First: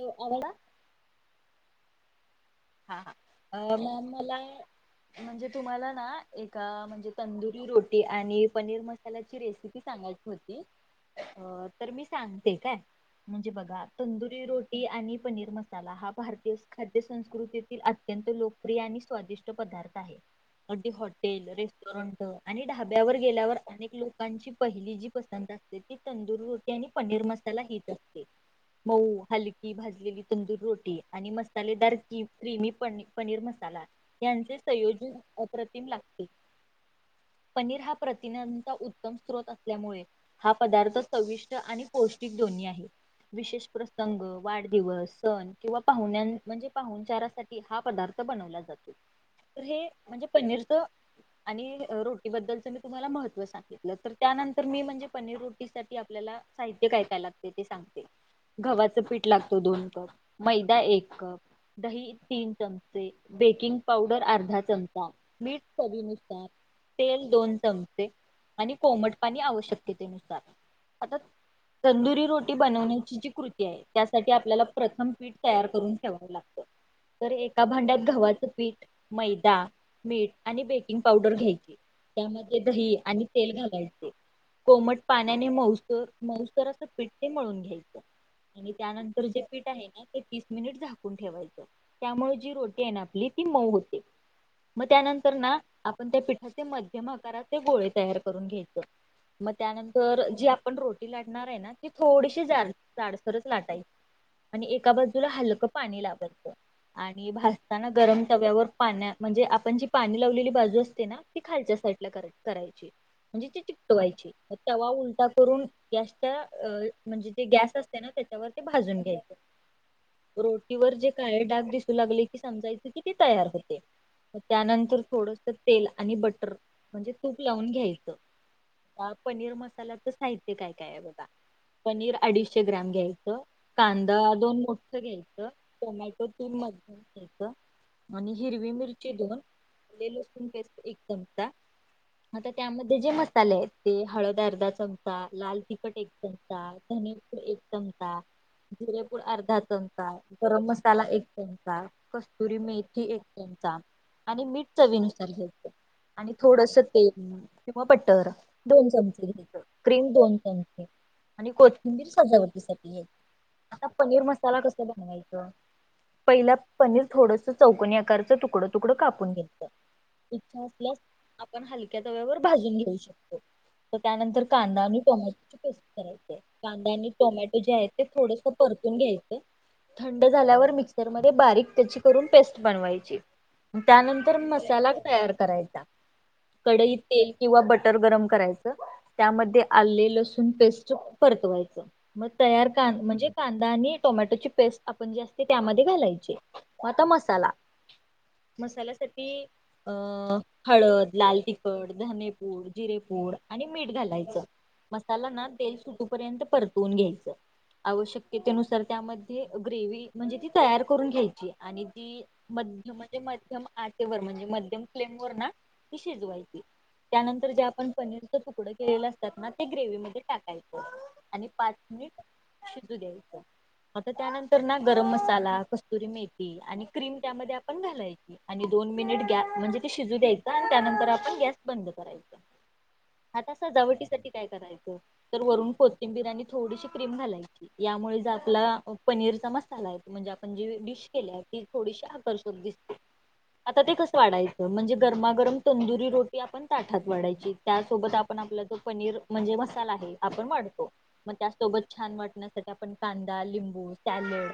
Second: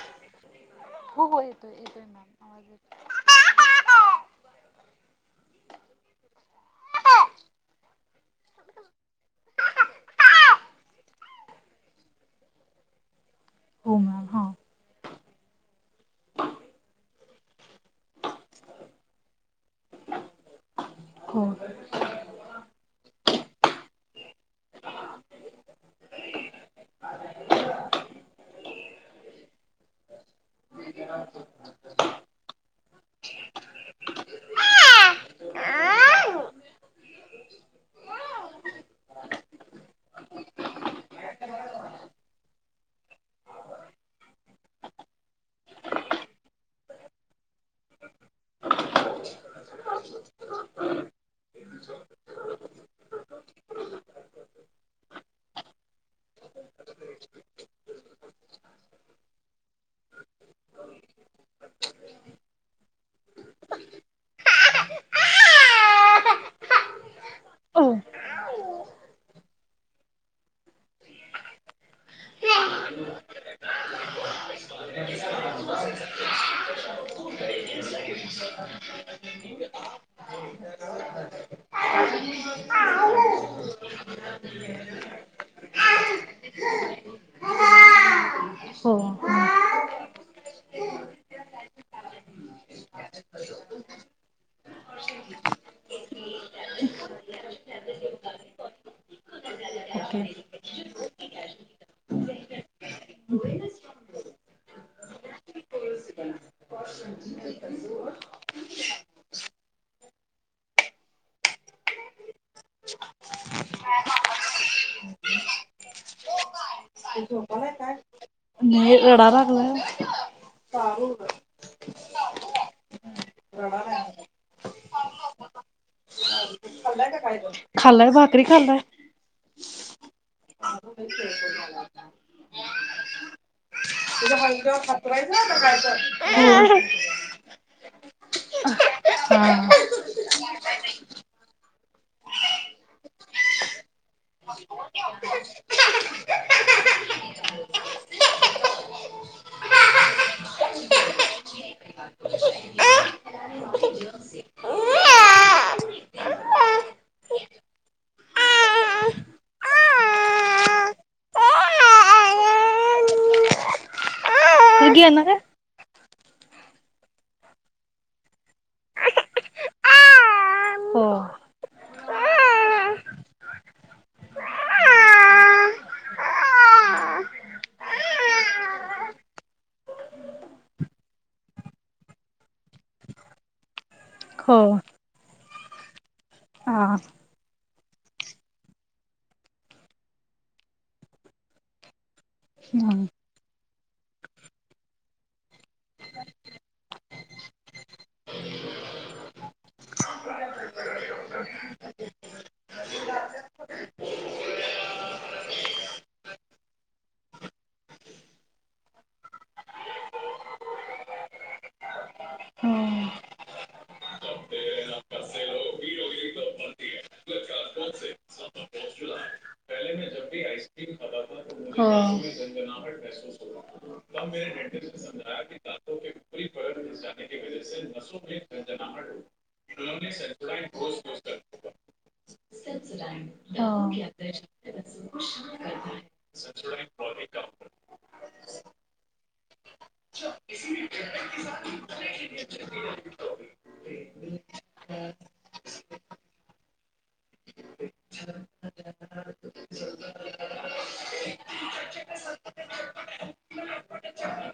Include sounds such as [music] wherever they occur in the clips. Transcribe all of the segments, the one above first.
आवडला हो हो येतोय येतोय. मॅम आवाज येतोय. हां हां अं म मला म्हणजे तुम्हाला ना एक. अं म्हणजे तंदुरी रोटी आणि पनीर मसाल्याची रेसिपी सांगायची होती. अं तर मी सांगते काय? म्हणजे बघा, हो मॅम हा तंदुरी रोटी आणि पनीर मसाला हा भारतीय खाद्यसंस्कृती अत्यंत लोकप्रिय आणि स्वादिष्ट पदार्थ आहे. अगदी हो हॉटेल रेस्टॉरंट आणि ढाब्यावर गेल्यावर अनेक लोक लोकांची पहिली जी पसंत असते ती तंदुरी रोटी आणि पनीर मसाला हीच असते. मऊ हलकी भाजलेली तंदूर रोटी आणि मसालेदार नेहमी पनी पनीर मसाला यांचे संयोजन अप्रतिम लागते. [unintelligible] पनीर हा प्रथिनांचा उत्तम स्त्रोत असल्यामुळे, हा पदार्थ चविष्ट आणि पौष्टिक दोन्ही हे आहे, विशेष प्रसंग, वाढदिवस, सण किंवा पाहुण्यांचा म्हणजे पाहुणचारासाठी हा पदार्थ बनवला जातो तर हे म्हणजे पनीरच आणि रोटीबद्दलच मी तुम्हाला महत्व सांगितलं. तर त्यानंतर मी म्हणजे पनीर रोटीसाठी आपल्याला. साहित्य काय काय लागते ते सांगते. गव्हाचं पीठ लागत दोन कप, मैदा एक कप. दही तीन चमचे, बेकिंग पावडर अर्धा चमचा, मीठ चवीनुसार. तेल दोन हो चमचे आणि कोमट पाणी आवश्यकततेनुसार आता. तंदुरी रोटी बनवण्याची जी कृती आहे, त्यासाठी आपल्याला प्रथम पीठ तयार करून ठेवावं लागत. [inaudible] तर एका भांड्यात गव्हाचं पीठ मैदा मीठ आणि बेकिंग पावडर घ्यायचे. त्यामध्ये दही आणि तेल घालायचे. कोमट पाण्याने मौस मौसराच पीठ ते मळून घ्यायचं. आणि हो त्यानंतर जे ओके. पीठ आहे, ना ते तीस मिनिट झाकून ठेवायचें. त्यामुळे जी रोटी आहे, ना आपली ती मऊ होते. मग त्यानंतर ना आपण त्या पिठाचे मध्यम आकाराचे गोळे तयार करून घ्यायच. मग त्यानंतर जी आपण रोटी लाटणार आहे, ना ती थोडीशी जाड जाडसरच लाटाईची. आणि एका बाजूला हलकं पाणी लावायचं. आणि भासताना गरम तव्यावर पाण्या म्हणजे आपण जी पाणी लावलेली बाजू असते ना ती खालच्यासाठी. आप [unintelligible] करायची. म्हणजे ती चिकटवायची तवा उलटा करून गॅसच म्हणजे जे गॅस असते ना त्या नाही रडा लागलाय. रोटीवर जे काळे काडाग दि लागले की समजायच की ते तयार होते त्यानंतर थोडस तेल आणि बटर. खाल्लाय म्हणजे का काय तूप लावून खाल्लाय घ्यायचं भाकरी खाल्लाय. पनीर मसाल्याचं साहित्य काय काय आहे बघा पनीर अडीचशे ग्रॅम घ्यायचं कांदा दोन मोठ घ्यायचं टोमॅटो त म घ्यायचं आणि हिरवी मिरची दोन हा. लसूण पेस्ट एक चमचा आता त्यामध्ये जे मसाले आहेत ते हळद अर्धा चमचा, लाल तिखट एक चमचा पनीरपू एक चमचा, जिरेपूड अर्धा चमचा गरम मसाला एक चमचा, कस्तुरी मेथी एक चमचा आणि मीठ चवीनुसार घ्यायचं आणि थोडस तेल किंवा बटर दोन चमचे घ्यायच क्रीम दोन चमचे आणि कोथिंबीर सजावटी साठी आहे आता पनीर मसाला कस तू घेणार आहे? बनवायचं? पहिला पनीर थोडस चौकनी आकारचं तुकडं तुकडं कापून घेतयच हो. इच्छा असल्यास हो आपण हलक्या तव्यावर भाजून घेऊ शकतो तर त्यानंतर कांदा आणि टोमॅटोची पेस्ट करायचे कांदा आणि टोमॅटो जे आहे ते थोडस पर घ्याय थंड झाल्यावर मिक्सर मध्ये बारीक त्याची करून पेस्ट बनवायची त्यानंतर मसाला तयार करायचा आ कडई तेल किंवा बटर गरम करायचं त्यामध्ये आले लसूण पेस्ट परतू मग हो तर म्हणजे कांदा आणि टोमॅटोची पेस् आपण जे असत त्यामध्ये घालायचे मग आता मसाला मसाल्यासाठी अ हळद, लाल तिखट, धनेपूड जिरेपू गोड आणि मीठ घालायचं मसाला ना तेल सुटूपर्यंत परतवून घ्यायचं आवश्यकतेनुसार त्यामध्ये ग्रेवी म्हणजे ती तयार करून घ्यायची आणि ती मध्य म्हणजे मध्यम आचेवर म्हणजे मध्यम फ्लेम वर ना ती शिजवायची त्यानंतर जे आपण पनीरच तुकडं केलेलं असतात ना ते ग्रेवी मध्ये टाकायचं आणि पाच जना तर त्यानंतर ना गरम मसाला, कस्तुरी मेथी आणि क्रीम त्यामध्ये आपण घालायची आणि दोन मिन म्हणजे ते शिजू द्यायचं आणि त्यानंतर आपण गॅस बंद करायच आता सजावटी साठी काय करायचं तर वरून कोथिंबीरनी थोडीशी क्रीम घालायची. या त्यामुळे ज आपला पनीरचा मसाला आहे म्हणजे आपण जी डिश केली आहे ती थोडीशी आकर्षक दिसते आता ते कसं वाढायचं म्हणजे गरमागरम तंदुरी रोटी आपण ताठात वाढायची त्यासोबत आपण आपल्याच पनीर म्हणजे मसाला आहे आपण वाढतो त्यासोबत छान वाढण्यासाठी कांदा लिंबू हो सॅलेड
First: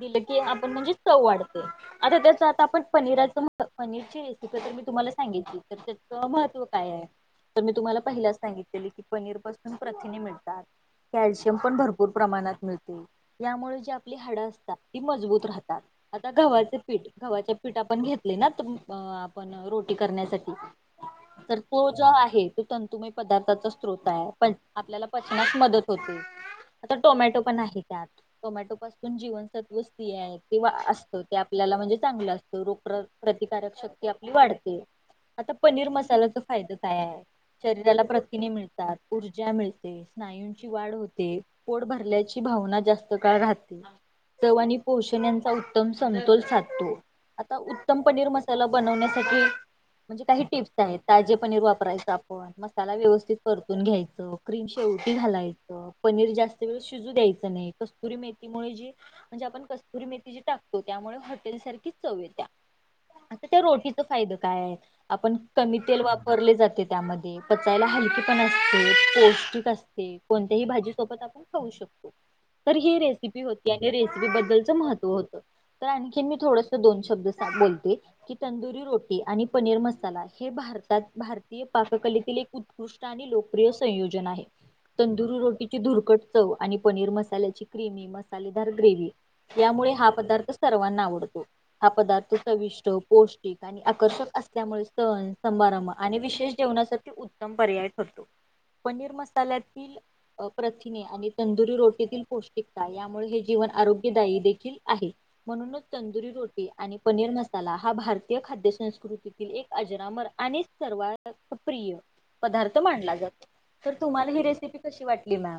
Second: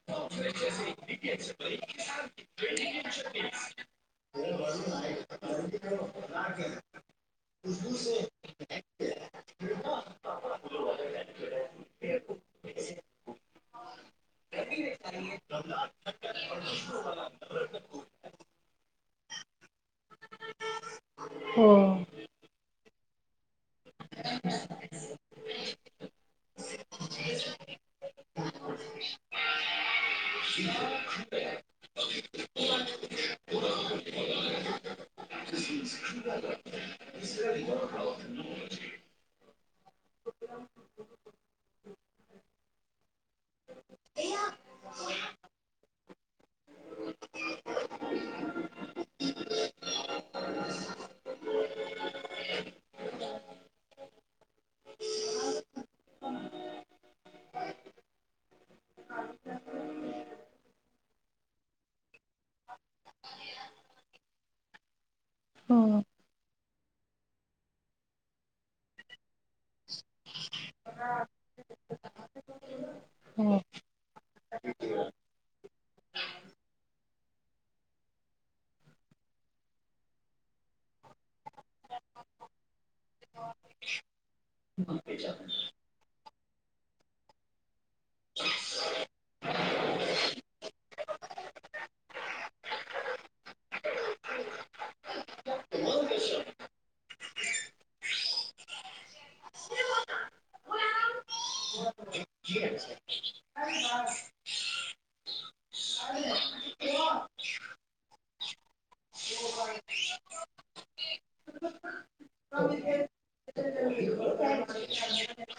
दिलं की आपण म्हणजे चव वाढते आता त्याच आता आपण पनीराच पनीरची रेसिपी तर तुम्हाला सांगायची तर त्याच महत्त्व काय आहे. तर मी तुम्हाला पहिलाच सांगितलेले की पनीरपसून प्रथिने मिळतात. कॅल्शियम पण भरपूर प्रमाणात मिळते. यामुळे जी आपली हाडं असतात ती मजबूत राहतात आता गव्हाचे पीठ गव्हाचे पीठ आपण घेतले. ना आपण रोटी करण्यासाठी तर हो हो तो जो आहे तो तंतुमय पदार्थाचा स्रोत आहे पण आपल्याला पचनास मदत होते. आता टोमॅटो पण आहे त्यात टोमॅटो पासून जीवन सत्व आहे ते असत ते आपल्याला म्हणजे चांगलं असतं. प्रतिकारक शक्ती आपली वाढते आता पनीर मसालाचा फायदा काय आहे. शरीराला प्रथिने मिळतात ऊर्जा मिळते स्नायूंची वाढ होते पोट भरल्याची भावना जास्त काळ राहते चव आणि पोषण्याचा उत्तम समतोल साधतो. आता उत्तम पनीर मसाला बनवण्यासाठी म्हणजे काही टिप्स आहेत ताजे पनीर वापरायचं आपण मसाला व्यवस्थित परतून घ्यायच क्रीम शेव रोटी घालायचं पनीर जास्त वेळ शिजू द्यायचं नाही. कस्तुरी मेथीमुळे जी म्हणजे आपण कस्तुरी मेथी जी टाकतो त्यामुळे हॉटेल सारखी चव येत्या. आता त्या रोटीचा फायद काय आहे आपण कमी तेल हो वापरले जाते. त्यामध्ये पचायला हलकी पण असते पौष्टिक असते कोणत्याही भाजी सोबत आपण खाऊ शकतो. तर ही रेसिपी हो. होती. रोटी बद्दलच महत्व होत आणखी मी थोड दोन शब्द बोलते की तंदुरी रोटी आणि पनीर मसाला हे भारतात भारतीय पाककलेतील एक उत्कृष्ट आणि लोकप्रिय संयोजन आहे. तंदुरी रोटीची धुरकट चव आणि पनीर मसाल्याची क्रिमी मसालेदार ग्रेव्ही यामुळे हा पदार्थ सर्वांना आवडतो हा पदार्थ चविष्ट पौष्टिक आणि आकर्षक असल्यामुळे सण सभारंभ आणि विशेष जेवणासाठी उत्तम पर्याय ठरतो. पनीर मसाल्यातील प्रथिने आणि तंदुरी रोटीतील पौष्टिक यामुळे हे जीवन आरोग्यदायी देखील आहे म्हणूनच तंदुरी रोटी आणि पनीर मसाला हा भारतीय खाद्य संस्कृतीतील एक अजरामर आणि सर्वात प्रिय पदार्थ मनाला जातो तर तुम्हाला ही रेसिपी कशी वाटली मॅम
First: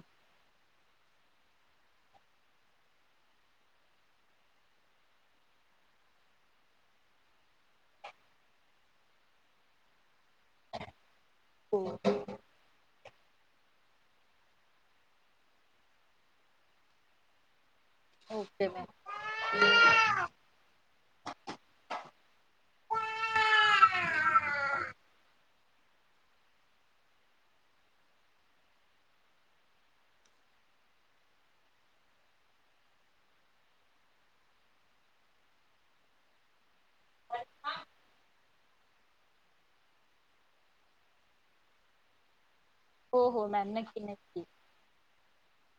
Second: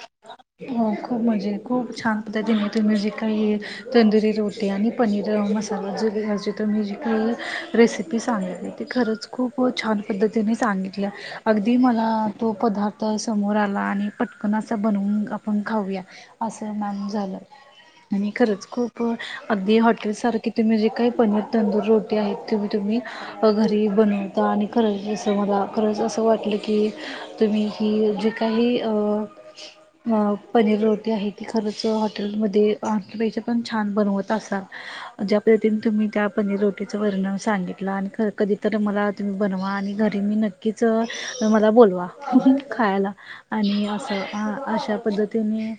हो खूप मजे खूप छान पद्धतीने तुम्ही जे काही तंदुरी रोटी आणि पनीर मसाला [unintelligible] पद्धतीने सांगितल्या अगदी हो. मला तो पदार्थ समोर आला आणि पटकन असं बनवून आपण खाऊया असं मन झालं. आणि खरंच ओके मॅम. खूप अगदी हॉटेल सारखे तुम्ही जे काय पनीर तंदूर रोटी आहेत तुम्ही तुम्ही घरी बनवता आणि खरंच जसं मला खरंच असं वाटलं की, तुम्ही हि जे काही अ अ पनीर रोटी आहे ती खरंच हॉटेलमध्ये पण छान बनवत असाल ज्या तुम्ही त्या पनीर रोटीचं वर्णन सांगितलं आणि कधी तर मला तुम्ही बनवा आणि घरी मी नक्की नक्कीच मला बोलवा. खायला हो हो मॅम आणि नक्की असं नक्की. अशा पद्धतीने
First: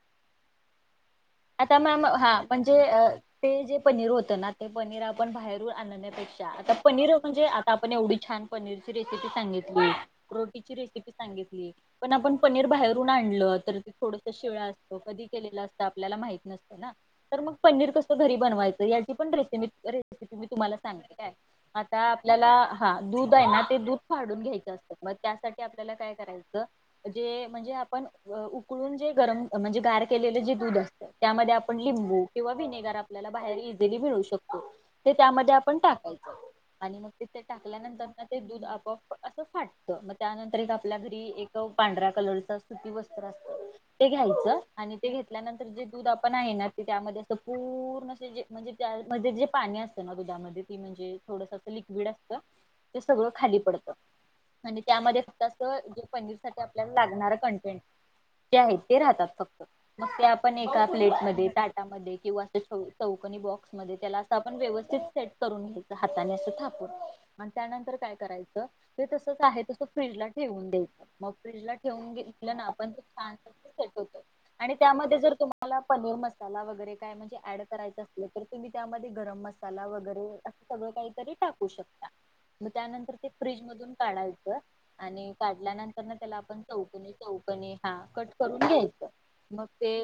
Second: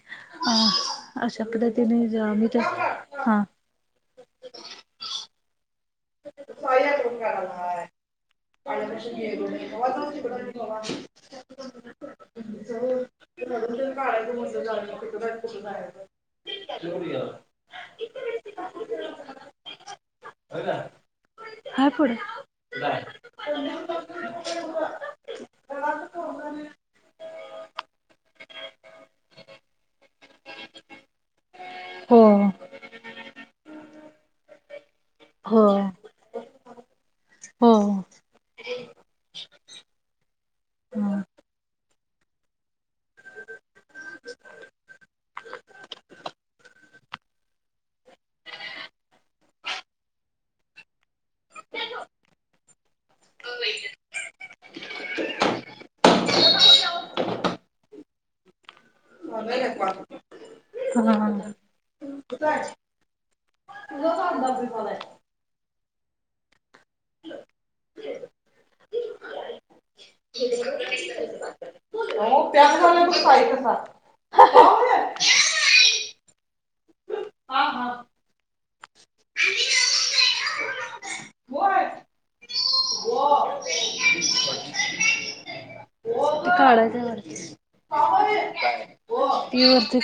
अ आता मॅम हा म्हणजे हां ते जे पनीर होतं ना ते पनीर आपण बाहेरून आणण्या अच्छा आता पनीर म्हणजे आता आपण एवढी छान पनीरची रेसिपी सांगितली रोटीची रेसिपी सांगितली पण आपण पनीर बाहेरून आणलं तर थोडस शिळ असतो कधी केलेलं असत आपल्याला माहित नसत ना तर मग पनीर कसं घरी बनवायचं याची पण रेसि रेसिपी मी तुम्हाला सांगेल. [unintelligible] हाय आता पुढं आपल्याला हा दूध आहे ना ते दूध फाडून घ्यायचे असतं मग त्यासाठी आपल्याला काय करायचं जे म्हणजे आपण उकळून जे गरम म्हणजे गार केलेलं जे दूध असत. त्यामध्ये आपण लिंबू हो किंवा विनेगर आपल्याला बाहेर इजिली मिळू शकतो तर त्यामध्ये हो पण टाकायच आणि मग ते टाकल्यानंतर ते दूध आपोआप असं फाटत मग त्यानंतर आपल्या घरी हो एक पांढऱ्या कलरच सुती वस्त्र असत ते घ्यायचं आणि ते घेतल्यानंतर जे दूध आपण आहे ना ते त्यामध्ये अस पूर्ण अस जे म्हणजे त्यामध्ये जे पाणी असतं ना दुधामध्ये म्हणजे थोडस असं लिक्विड असत ते सगळं खाली पडतं म्हणजे त्यामध्ये फक्त अस जे पनीर साठी आपल्याला लागणार कंटेंट जे आहेत ते राहतात फक्त मग ते आपण एका प्लेट मध्ये, हा. टाटा मध्ये ते किंवा चौकनी बॉक्स मध्ये त्याला अस आपण व्यवस्थित सेट करु हातानं असं थापून त्यानंतर काय करायचं ते तसच आहे तस फ्रीज ला ठेवून द्यायचं, मग फ्रीजला ठेवून घेतलं ना आपण छान पैकी सेट होतं आणि त्यामध्ये जर तुम्हाला निर मसाला वगैरे काय म्हणजे ऍड करायं असलं तर तुम्ही त्या गरम मसाला वगैरे अस सगळ कातरी टाकू शकता मग त्यानंतर ते फ्रिज मधून काढायचं आणि काढल्यानंतर त्याला आपण काढायचं चौकनी, वरती. चौकनी हा कट करून घ्यायच मग ती ते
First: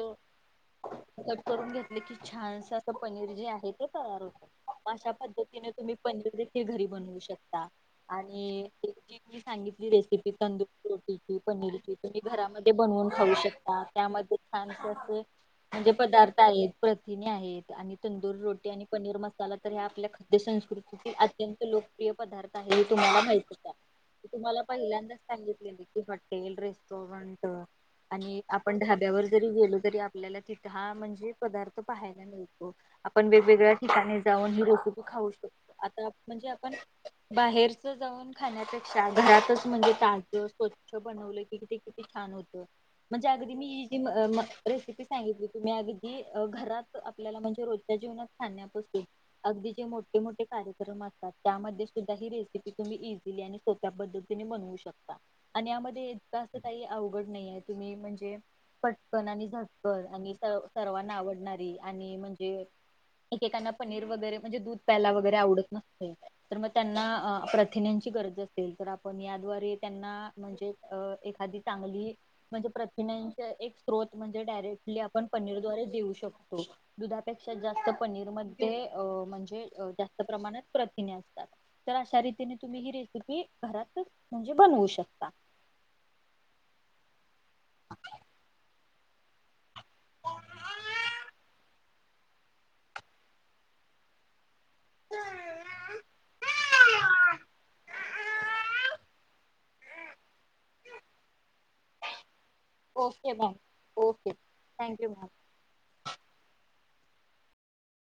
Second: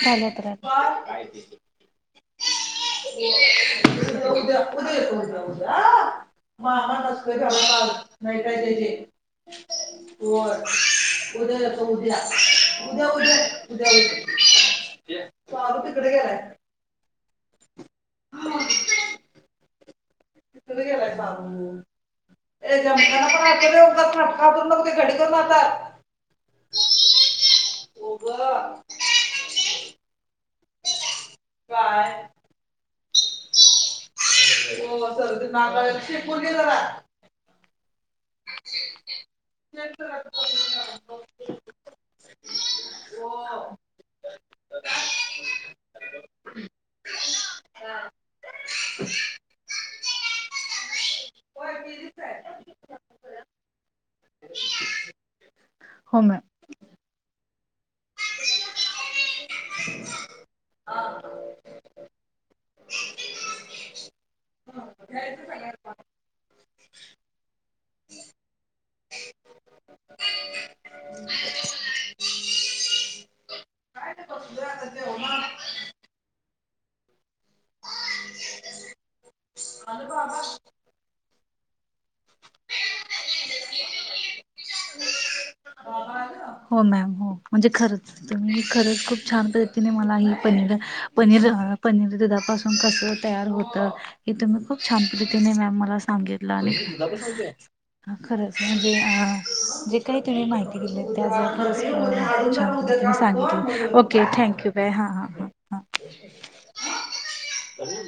कट करून घेतले की [inaudible] छानस असं पनीर जे आहे ते तयार होत, उद्या उद्या अशा येतो उद्या पद्धतीने उद्या तुम्ही पनीर देखील घरी मामा बनवू नसतोय शकता घरात आज नाही काय आणि त्याचे मी सांगितली रेसिपी होय तंदुरी रोटीची उद्या येतो पनीरची उद्या ती घरामध्ये बनवून उद्या खाऊ उद्या शकता, उद्या त्यामध्ये उद्या छान असे सारू म्हणजे तिकडे गेलाय पदार्थ आहेत प्रथिने आहेत आणि तंदूरी रोटी आणि पनीर मसाला तर ह्या आपल्या तिकडे संस्कृतीतील गेलाय अत्यंत सारू लोकप्रिय पदार्थ आहे ए हे तुम्हाला जमताना पण माहितीये का? आचार्य उगाच नाटकं तुम्हाला हातरू नको ते पहिल्यांदा घडी करून सांगितलेलं हातात की हॉटेल, रेस्टोरंट, ओ ग आणि आपण ढाब्यावर जरी गेलो तरी आपल्या तिथ म्हणे पदार्थ काय पाहायला मिळतो, आपण वेगवेगळ्या ठिकाणी जाऊन ही रेसिपी ओ खाऊ सर्दी शकतो, नाक आता शिकून म्हणजे घे आपण जरा बाहेरच जाऊन खाण्यापेक्षा घरातच म्हणजे ताजं, स्वच्छ बनवलं की ते किती छान होतं. म्हणजे ओ अगदी मी ही जी रेसिपी सांगितली तुम्ही अगदी घरात आपल्याला म्हणजे रोजच्या जीवनात खण्यापासून अगदी जे मोठे-मोठे कार्यक्रम असतात होय त्यामध्ये सुद्धा केलीच ही आहे. रेसिपी तुम्ही एझिली आणि सोप्या पद्धतीने तुम्ही बनवू शकता आणि या मध्ये हो मॅम इतकं असं काही अवघड नाहीये. तुम्ही म्हणजे पटकन आणि झट बर आणि स सर्वांना आवडणारी अ आणि म्हणजे एकेकना पनीर वगैरे म्हणजे दूध प्यायला वगैरे आवडत नसते, तर मग त्यांना प्रथिन्याचे गरज असेल तर आपण याद्वारे त्यां म्हणजे एखादी चगली म्हणजे एक स्रोत म्हणजे डायरेक्टली आपण पनीर द्वारे देऊ शकतो. दुधा पेक्षा जास्त पनीर मध्ये म्हणजे जास्त प्रमाणात प्रथिने असतात. तर अशा रीतीने तुम्ही ही रेसिपी घरात म्हणजे बनवू शकता. हो. हो मॅम! हो, म्हणजे खरच तुम्ही खरच खूप छान पद्धतीने मला ही पनीर पनीर पनीर दुधापासून कस तयार होतं, हे तुम्ही खूप छान पद्धतीने मॅम मला सांगि [unintelligible] हा, खरंच म्हणजे अ जे काही त्याने माहिती दिली त्यात खरच म ओके मॅम सांगितलं. Okay, thank you! बाय! हा थँक्यू मॅम. हा ह ह. [unintelligible]